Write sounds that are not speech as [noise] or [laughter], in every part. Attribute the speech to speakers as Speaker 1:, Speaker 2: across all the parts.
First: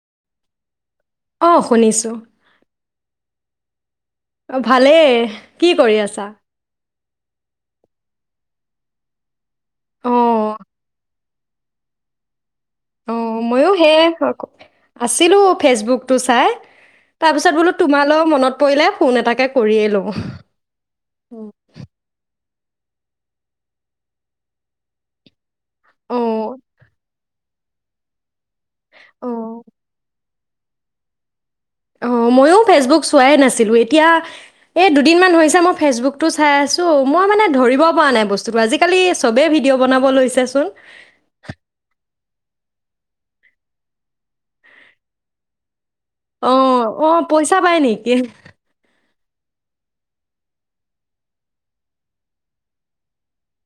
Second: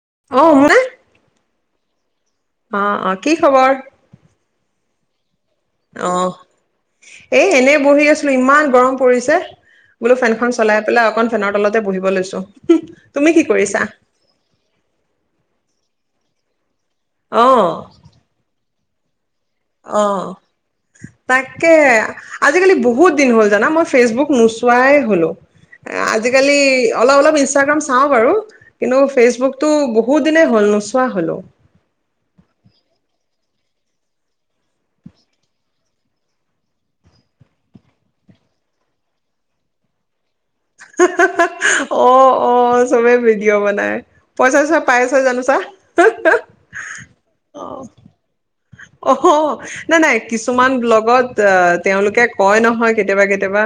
Speaker 1: [unintelligible]
Speaker 2: অ শুনিছো।
Speaker 1: অহ অ কি খবৰ?
Speaker 2: অ ভালেই। কি কৰি
Speaker 1: অ
Speaker 2: আছা
Speaker 1: এ এনে বহি আছো। ইমান গৰম পৰিছে। বোলো
Speaker 2: অঁ
Speaker 1: ফেনখন চলাই পেলাই অকন ফেনৰ তলতে বহিব লৈছো।
Speaker 2: অ
Speaker 1: তুমি কি
Speaker 2: মইও
Speaker 1: কৰিছা
Speaker 2: সেয় আছিলো ফেচবুকটো চাই
Speaker 1: অ
Speaker 2: তাৰপিছত বোলো তোমালৈও মনত পৰিলে ফোন এটাকে কৰিয়ে
Speaker 1: অ
Speaker 2: লওঁ উম।
Speaker 1: তাকে। আজিকালি বহুত দিন হ'ল জানা মই ফেচবুক নোচোৱাই হলো
Speaker 2: অঁ
Speaker 1: আজিকালি অলপ অলপ। ইনষ্টাগ্ৰাম চাওঁ বাৰু কিন্তু
Speaker 2: অঁ
Speaker 1: ফেচবুকতটো বহুত দিনে হ'ল নোচোৱা হলো।
Speaker 2: অ ময়ো ফেচবুক চোৱাই নাছিলোঁ এতিয়া এই দুদিনমান হৈছে মই ফেচবুকটো চাই আছো মই মানে ধৰিব পৰা নাই বস্তুটো আজিকালি চবেই ভিডিঅ' বনাব লৈছে
Speaker 1: অ অ চবে ভিডিঅ' বনাই পইচা চইচা পাই আছ জানোচা
Speaker 2: অঁ অঁ পইচা পায় নেকি
Speaker 1: অ নাই নাই কিছুমান ব্লগত আহ তেওঁলোকে কয় নহয় কেতিয়াবা কেতিয়াবা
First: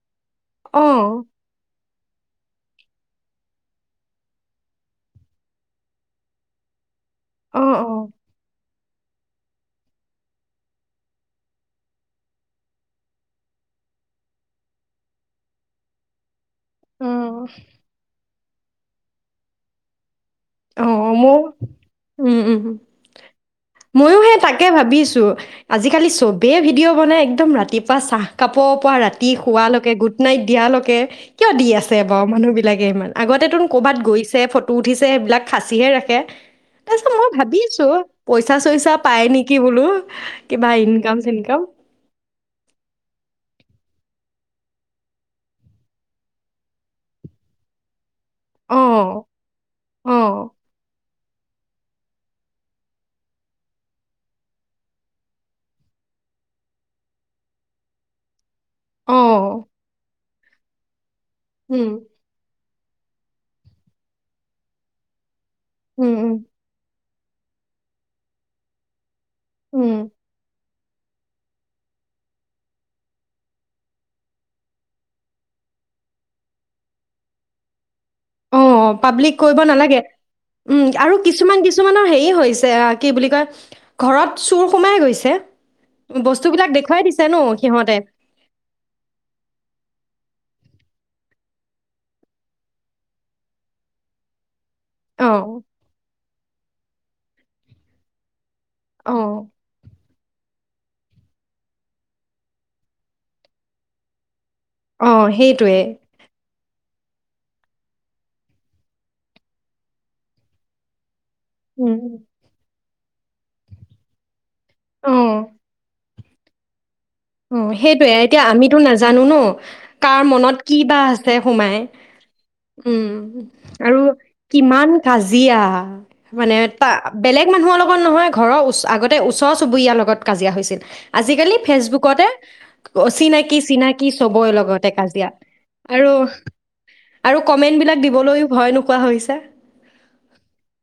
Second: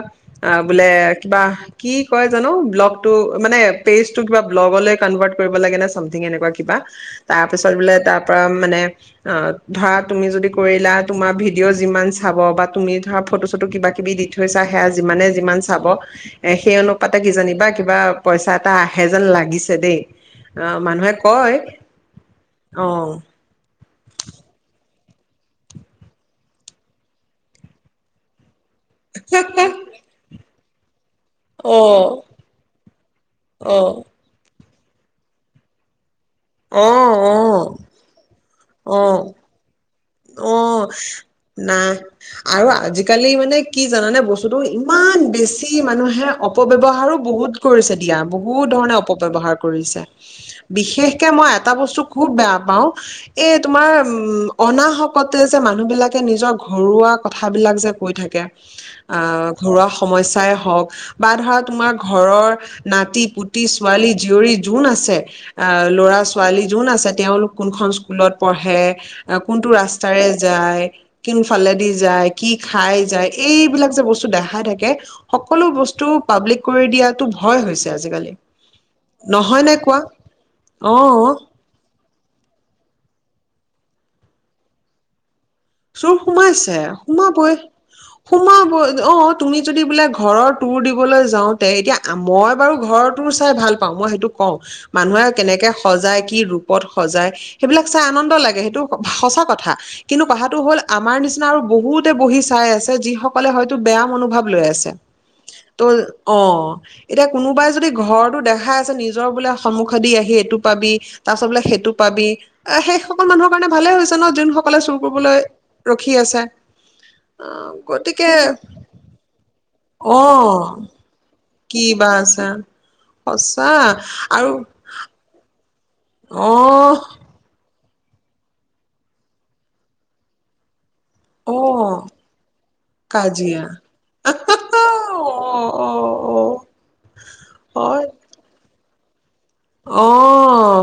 Speaker 1: অহ
Speaker 2: অঁ
Speaker 1: বোলে কিবা কি কয় জানো ব্লগটো মানে পেজটো কিবা ব্লগ কনভাৰ্ট কৰিব লাগে ন চামথিং এনেকুৱা কিবা
Speaker 2: অঁ
Speaker 1: তাৰপিছত বোলে
Speaker 2: অঁ
Speaker 1: তাৰ পৰা মানে অ ধৰা তুমি যদি কৰিলা তোমাৰ ভিডিঅ' যিমান চাব বা তুমি ধৰা ফটো চটো কিবা কিবি দি থৈছা সেয়া যিমানে যিমান চাব এ সেই অনুপাতে
Speaker 2: অঁ
Speaker 1: কিজানি বা কিবা পইচা এটা আহে যেন লাগিছে দেই আহ মানুহে
Speaker 2: অঁ মোৰ
Speaker 1: কয়
Speaker 2: উম উম
Speaker 1: অহ
Speaker 2: ময়ো হে তাকে ভাবিছো আজিকালি চবেই ভিডিঅ' বনাই একদম ৰাতিপুৱা চাহ কাপ পূৱা পৰা ৰাতি শোৱালৈকে গুড নাইট দিয়ালৈকে কিয় দি
Speaker 1: অ
Speaker 2: আছে বাৰু মানুহ বিলাকে ইমান আগতে তোনো
Speaker 1: অ
Speaker 2: ক'বাত গৈছে উঠিছে সেইবিলাক সাঁচীহে ৰাখে
Speaker 1: অ',
Speaker 2: তাৰপিছত মই ভাবি
Speaker 1: অ',
Speaker 2: আছো পইচা চইচা পাই
Speaker 1: অ',
Speaker 2: নেকি বোলো। কি ভাই
Speaker 1: অ',
Speaker 2: ইনকম চনকম
Speaker 1: নাই আৰু আজিকালি মানে কি জানানে বস্তুতটো ইমান বেছি মানুহে অপৱহাৰো বহুত কৰিছে। দিয়া বহু ধৰণে
Speaker 2: অঁ
Speaker 1: অপব্য়ৱহাৰ কৰিছে,
Speaker 2: অঁ
Speaker 1: বিশেষ তে মই এটা বস্তু খুব বেয়া পাও এ তোমাৰ উম অনাহকতে যে মানুহবিলাকে নিজৰ ঘৰুৱা কথাবিলাক যে কৈ থাকে অ'
Speaker 2: অঁ
Speaker 1: ঘৰুৱা সমস্যা চাই হওক বা ধৰা
Speaker 2: উম
Speaker 1: তোমাৰ ঘৰৰ নাতি পুতি ছোৱালী জীয়ৰী যোন আছে অ'
Speaker 2: উম
Speaker 1: ল'ৰা
Speaker 2: উম
Speaker 1: ছোৱালী যোন আছে তেওঁলোক কোনখন স্কুলত পঢ়ে কোনটো
Speaker 2: উম
Speaker 1: ৰাস্তাৰে যায় কোনফালেদি যায় কি খাই যায় এইবিলাক যে বস্তু দেখাই থাকে সকলো বস্তু পাব্লিক কৰি দিয়াতো ভয় হৈছে। আজিকালি
Speaker 2: অ' পাব্লিক কৰিব
Speaker 1: নহয় নে কোৱা
Speaker 2: নালাগে উম আৰু
Speaker 1: অ
Speaker 2: কিছুমান কিছুমানৰ হেৰি এই হৈছে কি বুলি কয় ঘৰত চুৰ সোমাই গৈছে
Speaker 1: চোৰ
Speaker 2: বস্তুবিলাক
Speaker 1: সোমাইছে
Speaker 2: দেখুৱাই দিছে ন
Speaker 1: সোমাবই
Speaker 2: সিহঁতে
Speaker 1: সোমাবই অ' তুমি যদি বোলে ঘৰৰ তোৰ দিবলৈ যাওঁতে এতিয়া মই বাৰু ঘৰ তোৰ চাই ভাল পাওঁ মই সেইটো কওঁ
Speaker 2: অ
Speaker 1: মানুহে কেনেকে সজাই কি ৰূপত সজাই সেইবিলাক চাই আনন্দ লাগে সেই এইটো
Speaker 2: অ
Speaker 1: সঁচা কথা। কিন্তু [unintelligible] হ'ল আমাৰ নিচিনা আৰু বহুতে বহি চাই আছে যিসকলে হয়তো বেয়া মনোভাৱ লৈ আছে
Speaker 2: অ সেইটোৱে
Speaker 1: ত' অ' এতিয়া কোনোবাই যদি ঘৰৰতটো দেখাই আছে নিজৰ বোলে সন্মুখে দি আহি এইটো পাবি তাৰপিছত বোলে সেইটো
Speaker 2: উম
Speaker 1: পাবি সেই সকল মানুহৰ কাৰণে ভালেই হৈছে ন যোন সকলে চুৰ
Speaker 2: অ
Speaker 1: কৰিবলৈ খি আছে
Speaker 2: উ
Speaker 1: অ',
Speaker 2: সেইটোয়ে
Speaker 1: গতিকে
Speaker 2: এতিয়া আমিতো নাজানো ন কাৰ মনত
Speaker 1: অ',
Speaker 2: কি বা আছে [unintelligible]
Speaker 1: কি বা আছে
Speaker 2: উ
Speaker 1: সঁচা
Speaker 2: আৰু কিমান কাজিয়া [inaudible] মানে ত
Speaker 1: অ',
Speaker 2: বেলেগ মানুহৰ অলপ নহয় ঘৰৰ ও আগতে ওচৰ চুবুৰীয়াৰ লগত কাজিয়া হৈছিল আজিকালি
Speaker 1: অ',
Speaker 2: ফেচবুক। অ চিনাকি
Speaker 1: কাজিয়া
Speaker 2: চিনাকি চবই লগতে কাজিয়া
Speaker 1: অ', অ',
Speaker 2: আৰু
Speaker 1: অ',
Speaker 2: আৰু কমেন্ট বিলাক
Speaker 1: হয়
Speaker 2: দিবলৈও ভয় ন কোৱা হৈছে
Speaker 1: অ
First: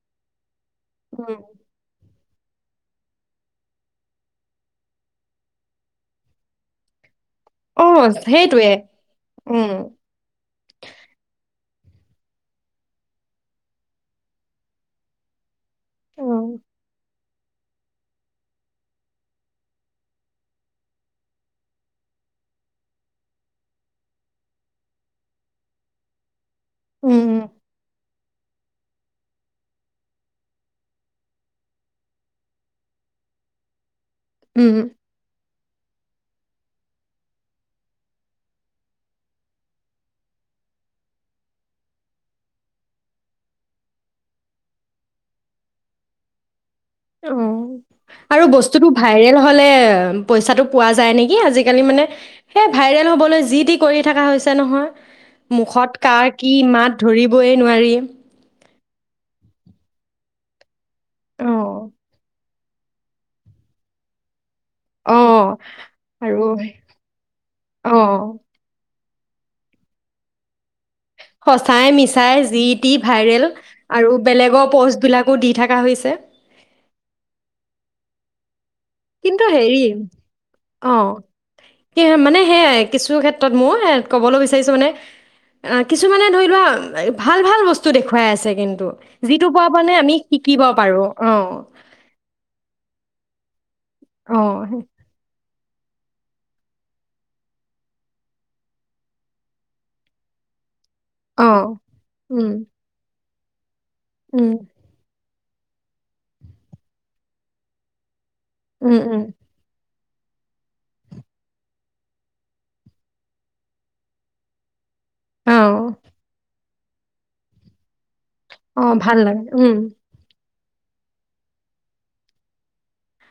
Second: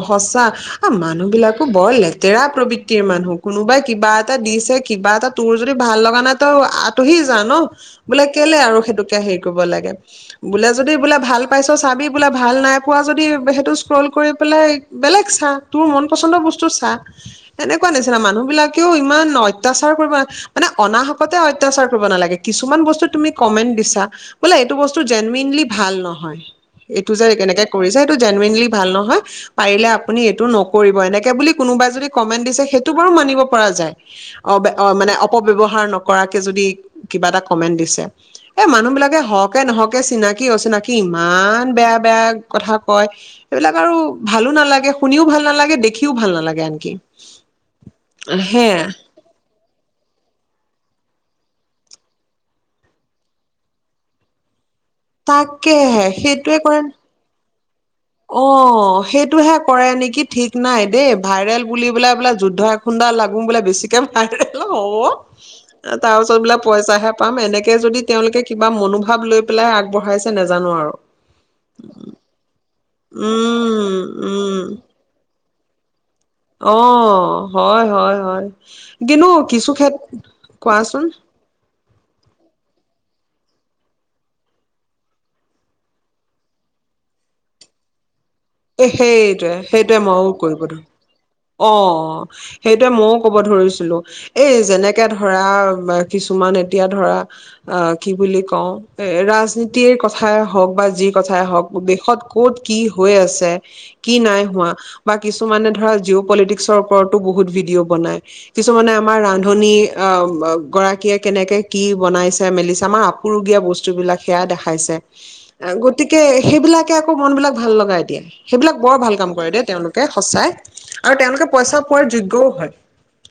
Speaker 1: সঁচা। অ
Speaker 2: উম
Speaker 1: মানুহবলাকো বয় লে ডৰা প্ৰবৃত্তিৰ মানুহ কোনোবাই কিবা এটা দিছে কিবা এটা তোৰ যদি ভাল লগা নাই তই আঁতহি ন
Speaker 2: অ
Speaker 1: বোলে কেলে
Speaker 2: সেইটোৱে
Speaker 1: আৰু সেইটোকে হেৰি কৰিব
Speaker 2: উম
Speaker 1: লাগে বোলে যদি বোলে ভাল পাইছ চাবি বোলে ভাল নাই পোৱা যদি টো স্ক্ৰল কৰি পেলাই বেলেগ চা তোৰ মন
Speaker 2: অ
Speaker 1: পচন্দৰ বস্তু চা এেনেকুৱা নিচিনা মানুহবিলাকেও ইমান অত্যাচাৰ কৰিব মানে অনাহকতে অত্যাচাৰ কৰিব নালাগে কিছুমান বস্তু তুমি কমেণ্ট দিছা বোলে এইটো বস্তু জেনুৱনলি ভাল নহয়। এইটো যে
Speaker 2: উম
Speaker 1: কেনেকে কৰিছে। এইটো জেনুৱনলি ভাল নহয় পাৰিলে আপুনি এইটো নকৰিব এনেকে বুলি কোনোবাই যদি কমেন্ট দিছে সেইটো বাৰু মানিব পৰা যায়। অ
Speaker 2: উম
Speaker 1: অ মানে অপ ব্যৱহাৰ নকৰাকে যদি কিবা এটা কমেন্ট দিছে এ মানুহ বিলাকে হওঁকে নহকে চিনাকি অচিনাকি ইমান বেয়া বেয়া কথা। কয় এইবিলাক আৰু ভালো নালাগে শুনিও ভাল নালাগে দেখিও ভাল নালাগে আনে
Speaker 2: অ আৰু বস্তুতটো ভাইৰেল হলে পইচাটো পোৱা যায় নেকি আজিকালি মানে সেই ভাইৰেল হ'বলৈ যি টি কৰি থকা হৈছে নহয় মুখত
Speaker 1: তাকেহে
Speaker 2: কাৰ কি মাত ধৰিবই জান নোৱাৰী।
Speaker 1: অ অ সেইটোহে কৰে নেকি ঠিক নাই দেই
Speaker 2: অ
Speaker 1: ভাইৰেল বুলিবোলে বোলে যুদ্ধ এ খুন্দা লাগো বোলে বেছিকে ভাইৰেল
Speaker 2: অ
Speaker 1: হ'ব তাৰ
Speaker 2: আৰু
Speaker 1: পিছত বোললে পইচাহে পাম এনেকে
Speaker 2: অ
Speaker 1: যদি তেওঁলোকে কিবা মনোভ অভাৱ লৈ পেলাই আগবঢ়াইছে নোজানো আৰু
Speaker 2: সঁচাই মিছাই যি ভাইৰেল
Speaker 1: উম
Speaker 2: আৰু
Speaker 1: উম
Speaker 2: বেলেগৰ পষ্ট বিলাকো দি থাকে থকা হৈছে
Speaker 1: অ হয় হয় হয়। কিনো
Speaker 2: কিন্তু
Speaker 1: কিছো
Speaker 2: হেৰি
Speaker 1: কেত কোৱাচোন।
Speaker 2: স মানে সেয়াই কিছু ক্ষেত্ৰত ময় ক'বলৈ বিচাৰিছোঁ মানে কিছুমানে ধৰি লোৱা ভাল ভাল বস্তু দেখো
Speaker 1: এ সেইটোৱে সেইটোৱে মই কৰিব
Speaker 2: শিকিব
Speaker 1: ধৰো
Speaker 2: পাৰোঁ।
Speaker 1: অ সেইটোৱে মই ক'ব ধৰিছো। বোলো এই
Speaker 2: অ', সেই
Speaker 1: যেনেকে ধৰা বা কিছুমান এতিয়া ধৰা অ কি বুলি কওঁ এ ৰাজনীতিৰ কথাই হওঁক বা আজি কথাই হওক
Speaker 2: অ',
Speaker 1: দেশত
Speaker 2: উম,
Speaker 1: ক'ত কি হৈ আছে যে কি নাই
Speaker 2: উম,
Speaker 1: হোৱা বাকী কিছুমানে ধৰা জিঅ' পলিটিক্সৰ ওপৰতো বহুত ভিডিঅ' বনায় কিছুমানে
Speaker 2: উম,
Speaker 1: আমাৰ
Speaker 2: উম,
Speaker 1: ৰান্ধনী গৰাকীয়ে কেনেকে কি বনাইছে মেলিছে আমাৰ আপুৰুগীয়া বস্তুবিলাক সেয়া দেখাইছে।
Speaker 2: অ',
Speaker 1: গতিকে সেইবিলাক তাকে আকৌ মন বিলাক ভাল লগা এতিয়া। সেইবিলাক
Speaker 2: অ',
Speaker 1: বৰ ভাল কাম
Speaker 2: লাগে।
Speaker 1: কৰে দেই
Speaker 2: উম,
Speaker 1: তেওঁলোকে সঁচাই আৰু তেওঁলোকে পইচা পোৱাৰ যোগ্যও হয়।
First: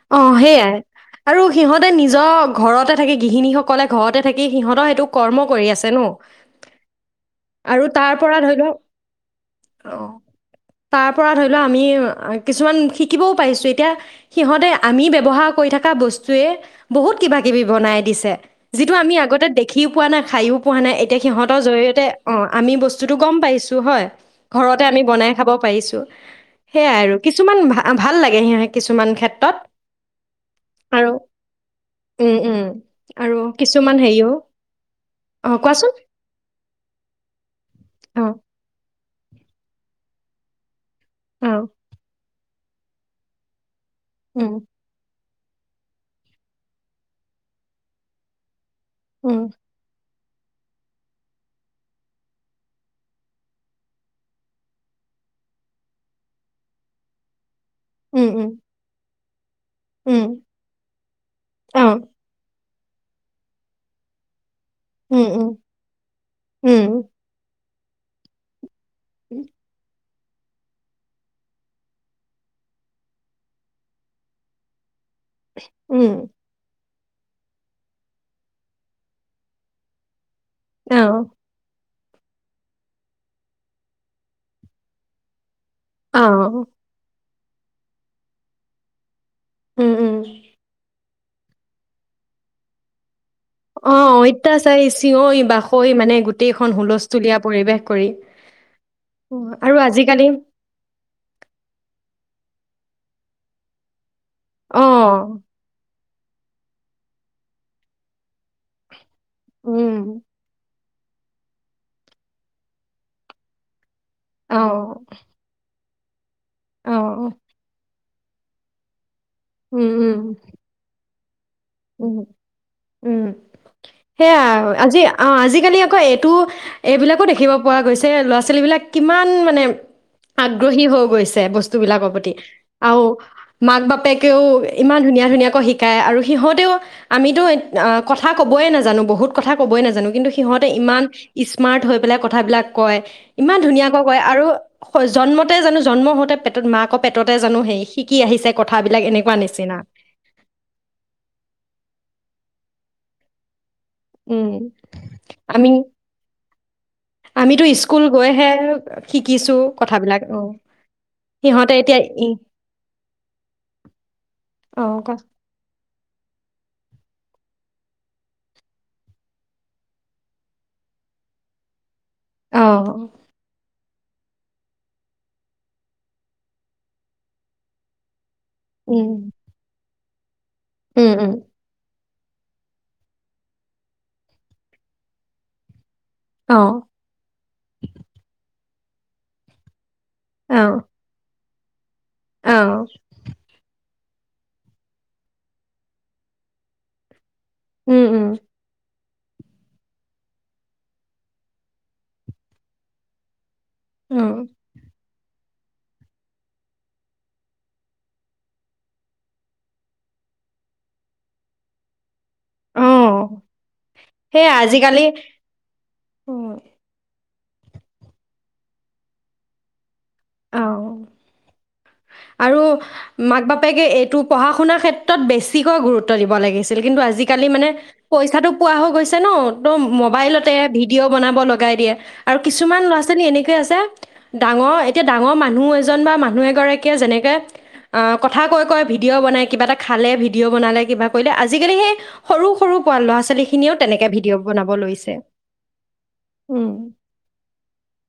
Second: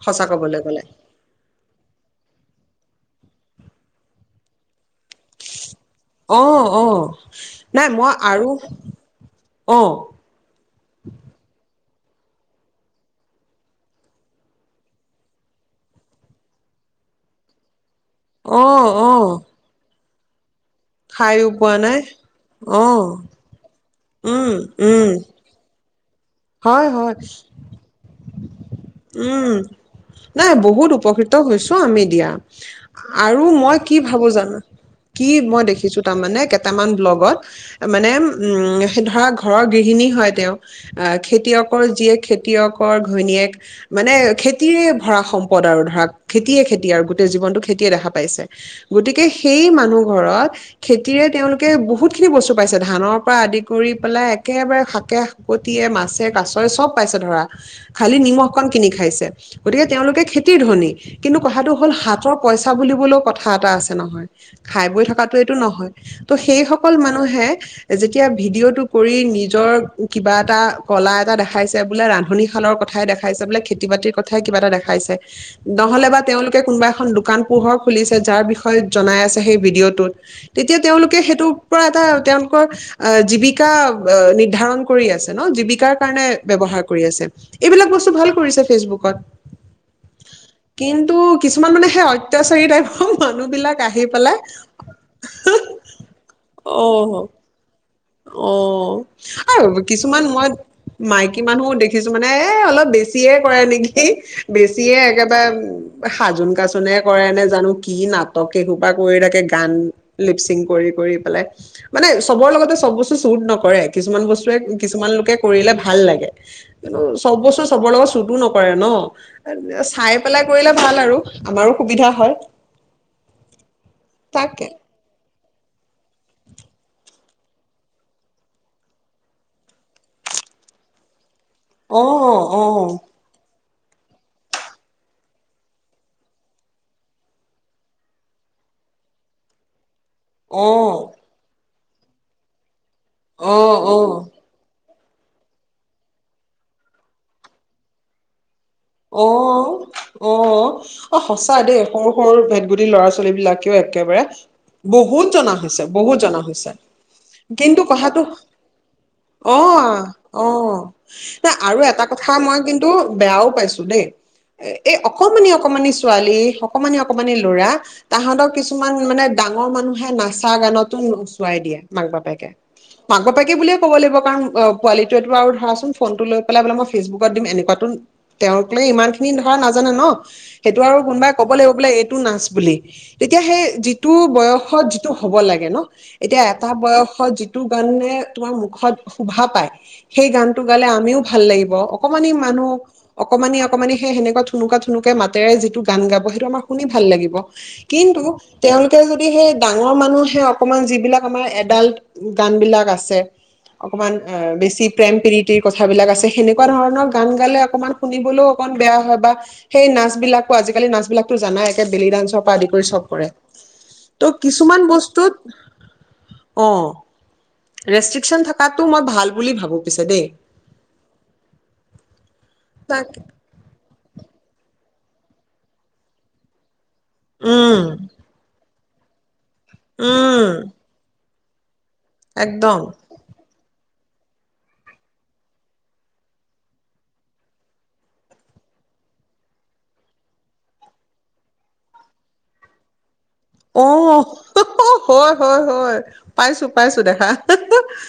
Speaker 1: সঁচা
Speaker 2: অঁ
Speaker 1: কবলৈ
Speaker 2: সেইয়াই
Speaker 1: গলে
Speaker 2: আৰু সিহঁতে নিজৰ ঘৰতে থাকে গৃহিণীসক ক'লে ঘৰতে থাকি সিহঁতৰেইটো! কৰ্ম কৰি আছে ন
Speaker 1: অ অ
Speaker 2: আৰু
Speaker 1: নাই মই
Speaker 2: তাৰ পৰা
Speaker 1: আৰু
Speaker 2: ধৰি লও
Speaker 1: অ
Speaker 2: তাৰ পৰা ধৰি লও আমি কিছুমান শিকিবও পাৰিছো এতিয়া সিহঁতে আমি ব্যৱহাৰ কৰি থকা বস্তুৱে বহুত কিবা কিবি বনাই দিছে
Speaker 1: অ
Speaker 2: যিটো
Speaker 1: অ
Speaker 2: আমি আগতে দেখি পোৱা নাই খায়ো পোৱা নাই। এতিয়া
Speaker 1: খাইও
Speaker 2: সিহঁতৰ
Speaker 1: পোৱা নাই
Speaker 2: জৰিয়তে অঁ আমি
Speaker 1: অ
Speaker 2: বস্তুটো গম পাইছোঁ হয়।
Speaker 1: উম
Speaker 2: ঘৰতে আমি
Speaker 1: উম
Speaker 2: বনাই খাব পাৰিম। আহছোঁ
Speaker 1: হয়
Speaker 2: সেয়াই
Speaker 1: হয়
Speaker 2: আৰু কিছুমান ভ ভাল লাগে সিহতৰ কিছুমান ক্ষেত্ৰত।
Speaker 1: উম নাই বহুত
Speaker 2: আৰু
Speaker 1: উপকৃত হৈছো আমি দিয়া
Speaker 2: উম উম
Speaker 1: আৰু মই আৰু
Speaker 2: কিছুমান
Speaker 1: কি ভাবো
Speaker 2: হেৰিও
Speaker 1: জানা
Speaker 2: অঁ
Speaker 1: কিবা
Speaker 2: কোৱাচোন
Speaker 1: দেখিছোঁ মানে কেইটামান ব্লকত মানে উম
Speaker 2: অঁ
Speaker 1: উম ধৰা ঘৰৰ গৃহিণী হয় তেওঁ! অ
Speaker 2: অঁ
Speaker 1: খেতিয়কৰ যিয়েক খেতি তিয়কৰ ঘৈণীয়েক মানে
Speaker 2: উম
Speaker 1: খেতিৰে ভৰা সময়। পদ আৰু ধৰাক খেতিয়ে খেতি আৰু গোটেই জীৱনতটো খেতিয়ে দেখা পাইছে। গতিকে
Speaker 2: উম
Speaker 1: সেই মানুহ ঘৰত খেতিৰে তেওঁলোকে বহুত খিনি বস্তু পাইছে ধানৰ পৰা আদি কৰি পেলাই একেবাৰে শাকে কটিয়ে মাছে কাছৰে চব পাইছে ধৰা! খালি
Speaker 2: উম উম
Speaker 1: নিমখকণ কিনি খাইছে। গতিকে তেওঁলোকে
Speaker 2: উম
Speaker 1: খেতিৰ ধ্বনি কিন্তু কথাটো হ'ল
Speaker 2: অঁ
Speaker 1: হাতৰ পইচা কথা বুলিবলৈও কথা এটা আছে নহয়! খাই বৈ
Speaker 2: উম
Speaker 1: থকাতো
Speaker 2: উম
Speaker 1: এইটো নহয় ত' সেইসকল
Speaker 2: উম
Speaker 1: মানুহে যেতিয়া ভিডিঅ' তটো কৰি নিজৰ কিবা এটা ক'লা এটা দেখাইছে বোলে নহলে
Speaker 2: উম
Speaker 1: বা তেওঁলোকে কোনোবা এখন দোকান পোহৰ খুলিছে যাৰ বিষয়ে জনাই আছে সেই ভিডিঅ'টোত। তেতিয়া
Speaker 2: অঁ
Speaker 1: তেওঁলোকে সেইটোৰ পৰা এটা তেওঁলোকৰ আহ জীৱিকা নিৰ্ধাৰণ কৰি আছে ন জীৱিক কৰ কাৰণে
Speaker 2: অঁ
Speaker 1: ব্যৱহাৰ কৰি আছে এইবিলাক বস্তু ভাল কৰিছে ফেচবুকত
Speaker 2: উম উম
Speaker 1: কিন্তু কিছুমান মানে সেই অত্যাচাৰী টাইপহৰ
Speaker 2: অইতাচাৰি চিঞৈৰি বাাসৈ মানে গোটেইখন
Speaker 1: অ
Speaker 2: হুলস্থুলীয়া পৰিৱেশ। কৰি
Speaker 1: অ'
Speaker 2: অ
Speaker 1: আৰু কিছুমান
Speaker 2: আজিকালি
Speaker 1: মই মাইকী মানুহ দেখিছো মানে অলপ বেছিয়ে কৰে নেকি?
Speaker 2: অ
Speaker 1: বেছিয়ে একেবাৰে সাজোন কাচোনে কৰে নে জানো কি নাটক এখুপা কৰি থাকে গান
Speaker 2: উম
Speaker 1: লিপচিং কৰি। কৰি পেলাই মানে চবৰ লগতে চব বস্তু চুট নকৰে। কিছুমান বস্তুৱে
Speaker 2: অ
Speaker 1: কিছুমান লোকে কৰিলে ভা ভাল লাগে।
Speaker 2: অ
Speaker 1: সব বস্তু চনৰ লগত ততো নপৰে ন।
Speaker 2: উম
Speaker 1: চাই
Speaker 2: উম
Speaker 1: পেলাই কৰিলে ভাল [unintelligible] আৰু। আমাৰো সুবিধা
Speaker 2: উম,
Speaker 1: হয়
Speaker 2: উম সেয়া
Speaker 1: তাকে
Speaker 2: আও আজি অ আজিকালি আকৌ এইটো এইবিলাকো দেখিব পৰ গৈছে ল'ৰা ছোৱালীবিলাক কিমান মানে আগ্ৰহী হৈ গৈছে। বেয়া বস্তু
Speaker 1: অ',
Speaker 2: বিলাকৰ প্ৰতি
Speaker 1: অ',
Speaker 2: আৰু। মাক বাপেকেও ইমান ধুনীয়া ধুনীয়াকৈ শিকায় আৰু সিহঁত আমিতো আমিতো কথা কবয়ে নাজানো বহুত কথা কবয়ে নাজানো কিন্তু সিহঁতে ইমান
Speaker 1: অ',
Speaker 2: স্ক স্মাৰ্ট হৈ পেলাই কথাবিলাক কয় ইমান ধুনীয়াকৈ কয়
Speaker 1: অ', অ',
Speaker 2: আৰু জন্মতে জানো জন্ম হওঁতে পেটত মাকৰ আকৌ পেটতে জানো হেই শিকি আহিছে কথাবিলাক এনেকুৱা নিচিনা
Speaker 1: অ', অ', অ', সঁচ চ দেই সৰু সৰুৰ ভেদ ভটতি ল'ৰা ছোৱালী বিলাকে একেবাৰে
Speaker 2: উম
Speaker 1: বহুত জনা
Speaker 2: আমি
Speaker 1: হৈছে, বহুত জনা হৈছে।
Speaker 2: আমিতো
Speaker 1: কিন্তু
Speaker 2: স্কুল
Speaker 1: কথাটো
Speaker 2: গৈহে শিকিছোঁ
Speaker 1: অ'
Speaker 2: কথাবিলাক।
Speaker 1: অ' ন
Speaker 2: সিহঁতে
Speaker 1: আৰু
Speaker 2: এতিয়া
Speaker 1: এটা
Speaker 2: ই
Speaker 1: কথা, মই কিন্তু বেয়াও পাইছোঁ। দেই
Speaker 2: অ,
Speaker 1: এই
Speaker 2: ক
Speaker 1: অকমানি অকমানি ছোৱালী অকমানে, অকমানি ল'ৰা তাহাঁতক কিছুমান মানে ডাঙৰ মানুহে নাচা গানতো নচুৱাই দিয়ে। মাক বাপেকে,
Speaker 2: অ,
Speaker 1: মাক বাপেকে বোলে ক'ব লাগিব কাৰণ পোৱালিটোৱেটো আৰু ধৰাচোন ফোনটো লৈ পেলাই বোলে মই ফেচবুকত দিম এনেকুৱাতো তেওঁকে ইমান
Speaker 2: উম,
Speaker 1: খিনি ধৰা নাজানে ন'। [inaudible] সেইটো আৰু
Speaker 2: উম,
Speaker 1: কোনোবাই
Speaker 2: উম,
Speaker 1: ক'ব লাগিব বোলে টো নাচ বুলি তেতিয়া সেই যিটো বয়সত যিটো হ'ব লাগে ন' এতিয়া
Speaker 2: অ,
Speaker 1: এটা বয়সত যিটো গানে তোমাৰ মুখত শোভা পায়। সেই গান
Speaker 2: অ,
Speaker 1: টো গালে আমিও ভাল লাগিব বা [unintelligible] অকমানি
Speaker 2: অ,
Speaker 1: মানুহ অকমানি অকমানি সেই সনেকুৱা থুনুকা থুনুকে মাতেৰে যিটো গান গাব সেইটো আমাৰ শুনি ভাল লাগিব
Speaker 2: উম,
Speaker 1: কিন্তু
Speaker 2: উম,
Speaker 1: তেওঁলোক তেওঁ যদি সেই ডাঙৰ মানুহে অকমান যিবিলাক আমাৰ এডাল্ট গান বিলাক আছে অকমান
Speaker 2: উম,
Speaker 1: বেছি প্ৰেম প্ৰি সেই কথাবিলাক আছে সেনেকুৱা ধৰণৰ গান গালে অকণমান শুনিবলৈও অকন বেয়া হয় বা সেই নাচ বিলাকো আজিকালি নাচ বিলাকটো জানাই একে বেলি ডান্ঞ্চৰ আদি
Speaker 2: অ,
Speaker 1: কৰি চব কৰে ত'
Speaker 2: সেয়া
Speaker 1: কিছুমান
Speaker 2: আজিকালি
Speaker 1: বস্তুত অ ৰেষ্ট্ৰিকচন থকাটো মই ভাল বুলি ভাবো পিছে দেই
Speaker 2: অ। আৰু
Speaker 1: তাকে
Speaker 2: মাক বাপেকে এই টো পঢ়া শুনাৰ ক্ষেত্ৰত বেছিকৈ গুৰুত্ব দিব লাগিছিল কিন্তু আজিকালি মানে
Speaker 1: উম
Speaker 2: পইচাটো পোৱা হৈ গৈছে ন একদম
Speaker 1: উম
Speaker 2: মবাইলতে ভিডিঅ' বনাব লগাই দিয়ে আৰু কিছুমান
Speaker 1: একদম
Speaker 2: ল'ৰা ছোৱালী এনেকে আছে ডাঙৰ এতিয়া ডাঙৰ মানুহ এজন বা মানুহ এগৰাকীয়ে যেনেকে কথা কৈ কৈ ভিডিঅ' বনাই কিবা এটা খালে ভিডিঅ' বনালে কিবা কৰিলে আজিকালি সেই সৰু সৰু ল'ৰা ছাল
Speaker 1: আহ হয় হয় হয় পাইছো
Speaker 2: উম
Speaker 1: পাইছো দেখা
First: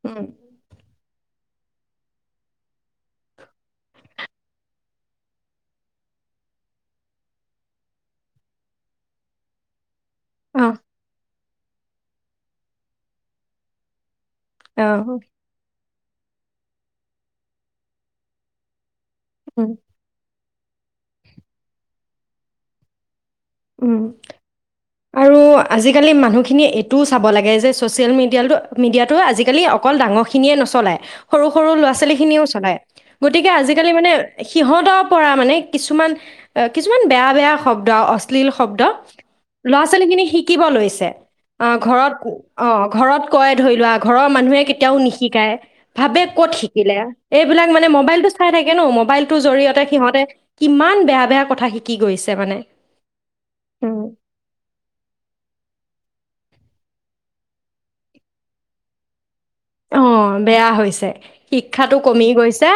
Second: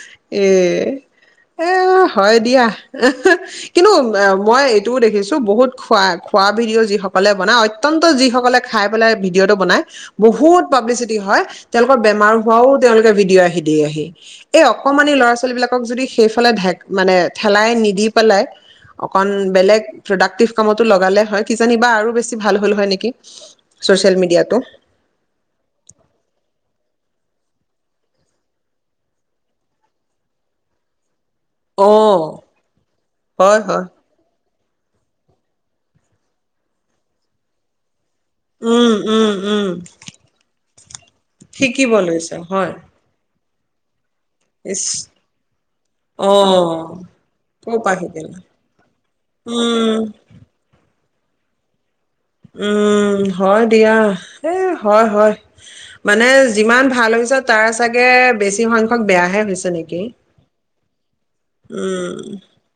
Speaker 2: উম
Speaker 1: এ এ হয় দিয়া কিন্তু মই এইটোও দেখিছো বহুত খোৱা খোৱা ভিডিঅ' যিসকলে বনাই অত্যন্ত যিসকলে খাই পেলাই ভিডিঅ'টো বনাই
Speaker 2: অ
Speaker 1: বহুত পাব্লিচিটি হয় তেওঁলোকৰ বেমাৰ হোৱাও তেওঁলোকে ভিডিঅ' আহি দিয়ে আহি এই
Speaker 2: অ
Speaker 1: অকমানি ল'ৰা ছোৱালী বিলাকক যদি সেইফালে [unintelligible] মানে ঠেলাই নিদি পেলাই অকণ
Speaker 2: উম
Speaker 1: বেলেগ প্ৰডাক্টিভ কামতো লগালে হয় কিজানিবা আৰু বেছি ভাল হ'ল হয় নেকি
Speaker 2: উম
Speaker 1: ছ'চিয়েল মিডিয়াটো
Speaker 2: আৰু আজিকালি মানুহখিনিয়ে এইটোও চাব লাগে যে ছ'চিয়েল মিডিয়ালটো মিডিয়াটো আজিকালি অকল ডাঙৰখিনিয়ে নচলাই সৰু সৰু ল'ৰা
Speaker 1: অ'
Speaker 2: ছোৱালীখিনিও চলাই গতিকে
Speaker 1: হয় হয়।
Speaker 2: আজিকালি মানে সিহঁতৰ পৰা মানে কিছুমান কিছুমান বেয়া বেয়া শব্দ অ অশ্লীল শব্দ
Speaker 1: উম উম উম
Speaker 2: [unintelligible] খিনি শিকিব লৈছে
Speaker 1: শিকিব
Speaker 2: ঘৰত
Speaker 1: লৈছা
Speaker 2: অ
Speaker 1: হয়
Speaker 2: ঘৰত কয় ধৰি লোৱা ঘৰৰ মানুহে
Speaker 1: ইচ
Speaker 2: কেতিয়াও নিশিকায় ভাবে
Speaker 1: অ
Speaker 2: ক'ত শিকিলে এইবিলাক
Speaker 1: কৰ
Speaker 2: মানে
Speaker 1: পৰা
Speaker 2: মোবাইলটো
Speaker 1: শিকিলা
Speaker 2: চাই থাকে ন মোবাইলটোৰ জৰিয়তে
Speaker 1: উম
Speaker 2: সিহঁতে কিমান বেয়া বেয়া কথা শিকি গৈছে মানে
Speaker 1: উম হয় দিয়া এ হয় হয় মানে যিমান ভাল হৈছে তাৰ চাগে বেছি সংখ্যক বেয়াহে হৈছে
Speaker 2: অ
Speaker 1: নেকি
Speaker 2: বেয়া হৈছে শিক্ষাটো
Speaker 1: উম
Speaker 2: কমি গৈছে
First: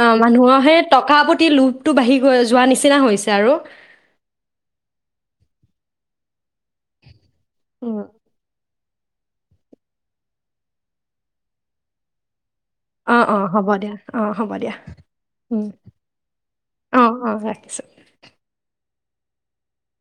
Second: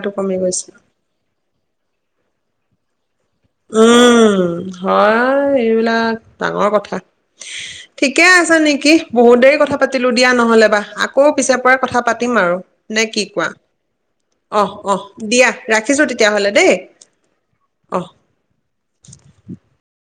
Speaker 2: অ
Speaker 1: কমি
Speaker 2: মানুহৰ
Speaker 1: গৈছে
Speaker 2: সেই টকা প্ৰতি লোভটো বাঢ়ি গৈ যোৱা নিচিনা চিনা হৈছে আৰু।
Speaker 1: উম হয় এইবিলাক ডাঙৰ কথা
Speaker 2: উম।
Speaker 1: ঠিকে আছা নেকি বহুত দেৰি কথা পাতিলো দিয়া নহলে বা আকৌ পিছে পৰে কথা পাতিম আৰু নে কি
Speaker 2: অ', অ',
Speaker 1: কোৱা
Speaker 2: হ'ব দিয়া, অ', হ'ব
Speaker 1: অহ
Speaker 2: দিয়া,
Speaker 1: অ দিয়া
Speaker 2: উম,
Speaker 1: ৰাখিছো তেতিয়াহ'লে দেই
Speaker 2: অ', অ', ৰাখিছোঁ।
Speaker 1: অহ [inaudible]